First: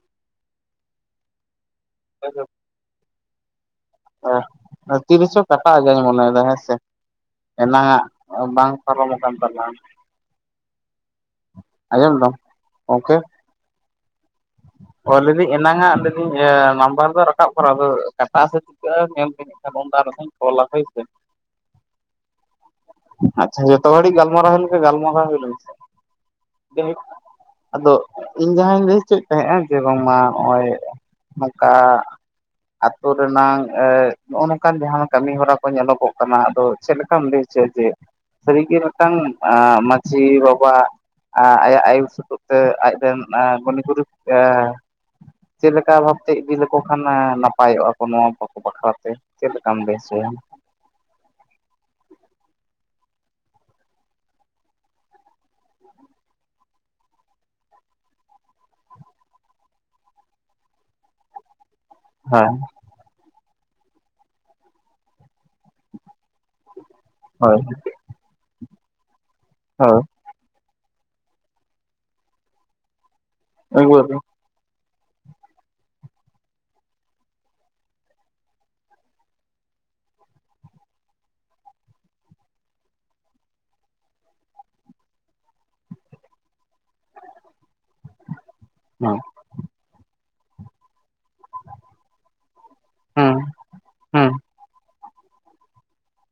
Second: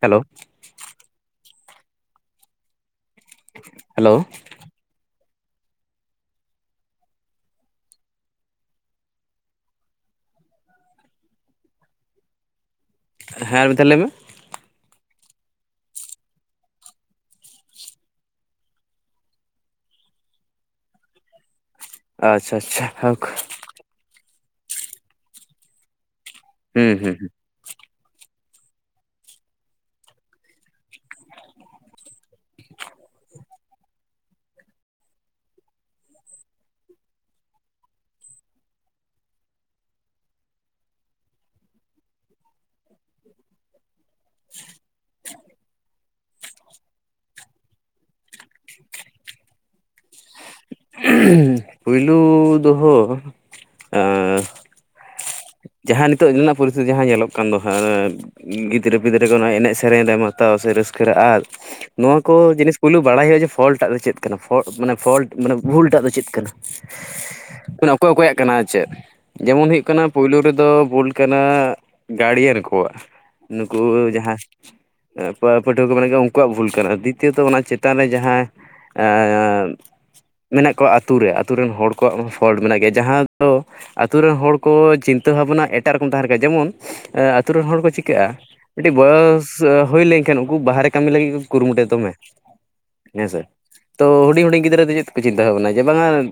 Hello hello ᱦᱮ ᱛᱤᱨᱮᱥᱚ ᱠᱟᱴᱟᱣ ᱜᱮᱧ ᱢᱚᱱᱮᱭᱮᱫᱟ ᱦᱮᱸ ᱥᱮ ᱮᱱᱟᱝ ᱟ ᱵᱟᱝ ᱯᱟᱨᱚᱢ ᱟᱠᱟᱱ ᱛᱟᱢᱟ ᱟᱡᱚᱢ ᱫᱟᱢ ᱜᱚᱝᱠᱮ ᱦᱮᱸ ᱢᱤᱫᱷᱟᱣ ᱞᱟᱹᱭ ᱢᱮ ᱚ ᱞᱟᱹᱭᱮᱫᱤᱧ ᱮᱱᱟᱱᱟᱜ ᱮ ᱱᱟᱢᱵᱟᱨ ᱫᱚ ᱨᱟᱠᱟᱵ ᱠᱟᱱᱟ ᱟᱫᱚ ᱠᱟᱴᱟ ᱟ ᱥᱮ ᱪᱤᱠᱟᱹᱜᱼᱟ ᱧᱮᱞ ᱟᱫᱚ ᱩᱱᱠᱟ ᱫᱚ ᱵᱟᱭ ᱚᱞᱟ ᱦᱳᱭ ᱥᱮ ᱟᱪᱪᱷᱟ ᱟᱪᱪᱷᱟ ᱦᱳᱠ ᱟᱪᱪᱷᱟ ᱡᱚᱛᱚ ᱦᱚᱲ ᱜᱟᱞᱢᱟᱨᱟ ᱦᱩᱭ ᱞᱮᱠᱟ ᱜᱟᱞᱢᱟᱨᱟ ᱦᱩᱭ ᱞᱮᱱ ᱯᱮ ᱦᱩᱸ ᱦᱩᱸ ᱟᱫᱚ ᱤᱧ ᱡᱟᱦᱟᱸᱧ ᱞᱟᱹᱭ ᱪᱚᱭᱮᱫ ᱛᱟᱦᱮᱸᱱᱟ ᱡᱮ ᱵᱟᱝᱢᱟ ᱱᱚᱜᱼᱚᱭ ᱱᱚᱝᱠᱟ ᱟᱛᱳ ᱨᱮᱱᱟᱝ ᱮ ᱱᱚᱜᱼᱚ ᱱᱚᱝᱠᱟᱱ ᱡᱟᱦᱟᱱ ᱠᱟᱹᱢᱤ ᱦᱚᱨᱟ ᱠᱚ ᱧᱮᱞᱚᱜᱚᱜ ᱠᱟᱱᱟ ᱟᱫᱚ ᱪᱮᱫ ᱞᱮᱠᱟᱢ ᱞᱟᱹᱭ ᱥᱮ ᱪᱮᱫ ᱥᱟᱹᱨᱤᱜᱮ ᱢᱤᱫᱴᱮᱱ ᱢᱟᱺᱡᱷᱤ ᱵᱟᱵᱟ ᱮ ᱟᱭᱟᱜ ᱟᱭᱩᱨ ᱥᱩᱛᱜ ᱛᱮ ᱟᱡᱨᱮᱱ ᱜᱚᱱᱤ ᱜᱩᱨᱩ ᱪᱮᱫ ᱞᱮᱠᱟ ᱵᱷᱟᱵ ᱪᱮᱫ ᱵᱤ ᱞᱮᱠᱚ ᱠᱷᱟᱱ ᱱᱟᱯᱟᱭᱚᱜᱼᱟ ᱠᱚ ᱱᱚᱣᱟ ᱵᱟᱠᱚ ᱵᱟᱠᱷᱨᱟ ᱛᱮ ᱪᱮᱫ ᱞᱮᱠᱟᱢ ᱵᱮᱥ ᱦᱩᱭᱟ ᱯᱳᱭᱞᱳ ᱫᱚᱦᱚ ᱡᱟᱦᱟᱸ ᱱᱤᱛᱚᱜ ᱨᱮᱱᱟᱜ ᱯᱚᱨᱤᱥᱛᱷᱤᱛᱤ ᱡᱟᱦᱟᱸ ᱧᱮᱞᱚᱜ ᱠᱟᱱ ᱫᱚ ᱦᱟᱸᱜ ᱜᱤᱫᱽᱨᱟᱹ ᱯᱤᱫᱽᱨᱟᱹ ᱠᱚ ᱚᱱᱟ ᱮᱱᱮᱡ ᱥᱮᱨᱮᱧ ᱨᱮ ᱦᱟᱛᱟᱣᱟ ᱥᱮ ᱨᱟᱹᱥᱠᱟᱹ ᱨᱮ ᱟᱫ ᱱᱚᱣᱟ ᱠᱚ ᱦᱳᱭ ᱡᱤᱱᱤᱥ ᱯᱩᱭᱩᱞᱩ ᱵᱟᱲᱟᱭ ᱦᱩᱭᱩᱜᱼᱟ ᱡᱮ ᱯᱷᱚᱞᱴ ᱴᱟᱜ ᱫᱚ ᱪᱮᱫ ᱠᱟᱱᱟ ᱢᱟᱱᱮ ᱯᱷᱚᱞᱴ ᱢᱟᱱᱮ ᱵᱷᱩᱞᱴᱟᱜ ᱫᱚ ᱪᱮᱫ ᱠᱟᱱᱟ ᱦᱳᱭ ᱚᱠᱚᱭ ᱚᱠᱚᱭᱟᱜ ᱠᱟᱱᱟ ᱪᱮᱫ ᱡᱮᱢᱚᱱ ᱦᱩᱭᱩᱜ ᱦᱳᱭ ᱠᱟᱱᱟ᱾ ᱯᱩᱭᱞᱳ ᱨᱮᱫᱚ ᱵᱩᱞ ᱠᱟᱱᱟ ᱜᱟᱲᱤᱭᱟᱱ ᱠᱚᱣᱟᱜ ᱱᱩᱠᱩ ᱮᱠᱵᱟᱨᱮ ᱡᱟᱦᱟᱭ ᱮ ᱯᱟᱹᱴᱷᱩᱣᱟᱹ ᱠᱚ ᱢᱮᱱ ᱠᱚᱣᱟ ᱩᱱᱠᱩᱣᱟᱜ ᱵᱷᱩᱞ ᱠᱟᱱᱟ ᱫᱤᱛᱤᱭᱚᱛᱚ ᱚᱱᱟ ᱪᱮᱛᱟᱱ ᱨᱮ ᱡᱟᱦᱟᱸ ᱮ [unintelligible] ᱢᱮᱱᱟᱜ ᱠᱚᱣᱟ ᱟᱹᱛᱩ ᱨᱮ ᱟᱹᱛᱩ ᱨᱮᱱ ᱦᱚᱲ ᱠᱚᱣᱟᱜ ᱯᱷᱚᱞᱴ ᱢᱮᱱᱟᱜ ᱜᱮᱭᱟ ᱡᱟᱦᱟᱸ ᱫᱚ ᱟᱛᱳ ᱨᱮᱱ ᱦᱚᱲ ᱠᱚ ᱪᱤᱱᱛᱟᱹ ᱵᱷᱟᱵᱽᱱᱟ ᱮᱴᱟᱜ ᱨᱚᱠᱚᱢ ᱛᱟᱦᱮᱱ ᱜᱮᱭᱟ ᱡᱮᱢᱚᱱ ᱟᱹᱛᱩ ᱨᱮᱱ ᱦᱚᱲ ᱠᱚ ᱪᱤᱠᱟᱹᱜᱼᱟ ᱠᱟᱹᱴᱤᱡ ᱦᱮᱸ ᱵᱚᱭᱚᱥ ᱦᱩᱭ ᱞᱮᱱ ᱠᱷᱟᱱ ᱩᱱᱠᱩ ᱵᱟᱦᱨᱮ ᱠᱟᱹᱢᱤ ᱞᱟᱹᱜᱤᱫ ᱠᱚ ᱠᱩᱨᱩᱢᱩᱴᱩ ᱫᱚᱢᱮ ᱦᱮᱸ ᱦᱮᱸᱥᱮ ᱛᱚ ᱦᱮᱸ ᱦᱩᱰᱤᱧ ᱦᱩᱰᱤᱧ ᱜᱤᱫᱽᱨᱟᱹ ᱫᱚ ᱪᱮᱫ [unintelligible] ᱡᱮ ᱵᱟᱝᱟ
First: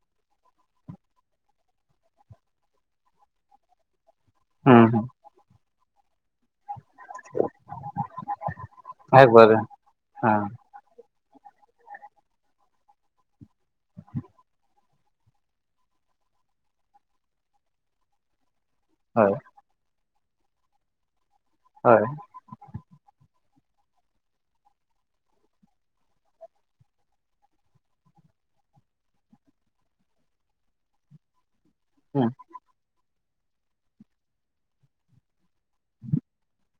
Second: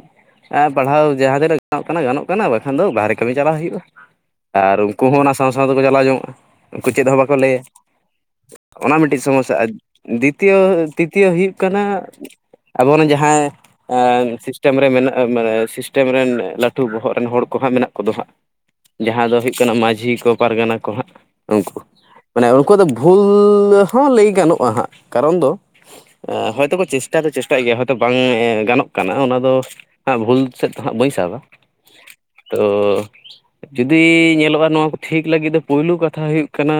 ᱯᱟᱲᱦᱟᱣ ᱡᱟᱦᱟᱸ ᱛᱤᱱᱟᱹᱜ ᱜᱟᱱᱚᱜ ᱠᱟᱱᱟ ᱜᱟᱱᱚᱜ ᱠᱟᱱᱟ ᱵᱟᱠᱷᱟᱱ ᱫᱚ ᱵᱟᱦᱨᱮ ᱠᱟᱹᱢᱤ ᱪᱟᱞᱟᱣ ᱦᱩᱭᱩᱜᱼᱟ᱾ ᱟᱨ ᱦᱮᱸ ᱩᱱᱠᱩ ᱦᱚᱸ ᱚᱱᱟ ᱥᱟᱶ ᱥᱟᱶ ᱛᱮᱠᱚ ᱪᱟᱞᱟᱣ ᱡᱚᱝᱚᱜᱼᱟ ᱩᱱᱠᱩ ᱪᱮᱫ ᱦᱚᱸ ᱵᱟᱠᱚ ᱞᱟᱹᱭᱟ᱾ ᱚᱱᱟ ᱢᱤᱫᱴᱤᱡ ᱥᱚᱢᱚᱥᱥᱟ ᱮᱠᱵᱟᱨᱮ ᱦᱮᱸ ᱫᱤᱛᱤᱭᱚ ᱛᱤᱛᱭᱚ ᱦᱩᱭᱩᱜ ᱠᱟᱱᱟ ᱟᱵᱚ ᱨᱮᱱ ᱡᱟᱦᱟᱭ ᱥᱤᱥᱴᱮᱢ ᱨᱮ ᱢᱮᱱᱟᱜ ᱢᱟᱱᱮ ᱥᱤᱥᱴᱮᱢ ᱨᱮᱱ ᱞᱟᱹᱴᱩ ᱵᱚᱦᱚᱜ ᱨᱮᱱ ᱦᱚᱲ ᱠᱚ ᱦᱟᱸᱜ ᱢᱮᱱᱟᱜ ᱠᱚᱫᱚ ᱦᱟᱸᱜ ᱡᱟᱦᱟᱸ ᱦᱳᱭ ᱫᱚ ᱦᱩᱭᱩᱜ ᱠᱟᱱᱟ ᱢᱟᱹᱡᱷᱤ ᱠᱚ ᱯᱟᱨᱜᱟᱱᱟ ᱠᱚ ᱦᱟᱸᱜ ᱩᱱᱠᱩ ᱦᱳᱭ ᱢᱟᱱᱮ ᱩᱱᱠᱩᱣᱟᱜ ᱫᱚ ᱵᱷᱩᱞ ᱦᱚᱸ ᱞᱟᱹᱭ ᱜᱟᱱᱚᱜᱼᱟ ᱦᱟᱸᱜ ᱠᱟᱨᱚᱱ ᱫᱚ ᱦᱚᱳᱭᱛᱚ ᱠᱚ ᱪᱮᱥᱴᱟ ᱫᱚ ᱪᱮᱥᱴᱟᱭᱮᱫ ᱜᱮᱭᱟ ᱦᱭᱛᱳ ᱵᱟᱝ ᱜᱟᱱᱚᱜ ᱠᱟᱱᱟ ᱚᱱᱟ ᱫᱚ ᱦᱟᱜ ᱵᱷᱩᱞ ᱥᱮᱫ ᱫᱚ ᱦᱟᱜ ᱵᱟᱹᱧ ᱥᱟᱵᱟ᱾ ᱦᱮᱸ ᱛᱚ ᱡᱩᱫᱤ ᱧᱮᱞᱚᱜᱼᱟ ᱱᱚᱣᱟ ᱠᱚ ᱴᱷᱤᱠ ᱞᱟᱹᱜᱤᱫ ᱫᱚ ᱯᱳᱭᱞᱩ ᱠᱟᱛᱷᱟ ᱦᱩᱭᱩᱜ ᱠᱟᱱᱟ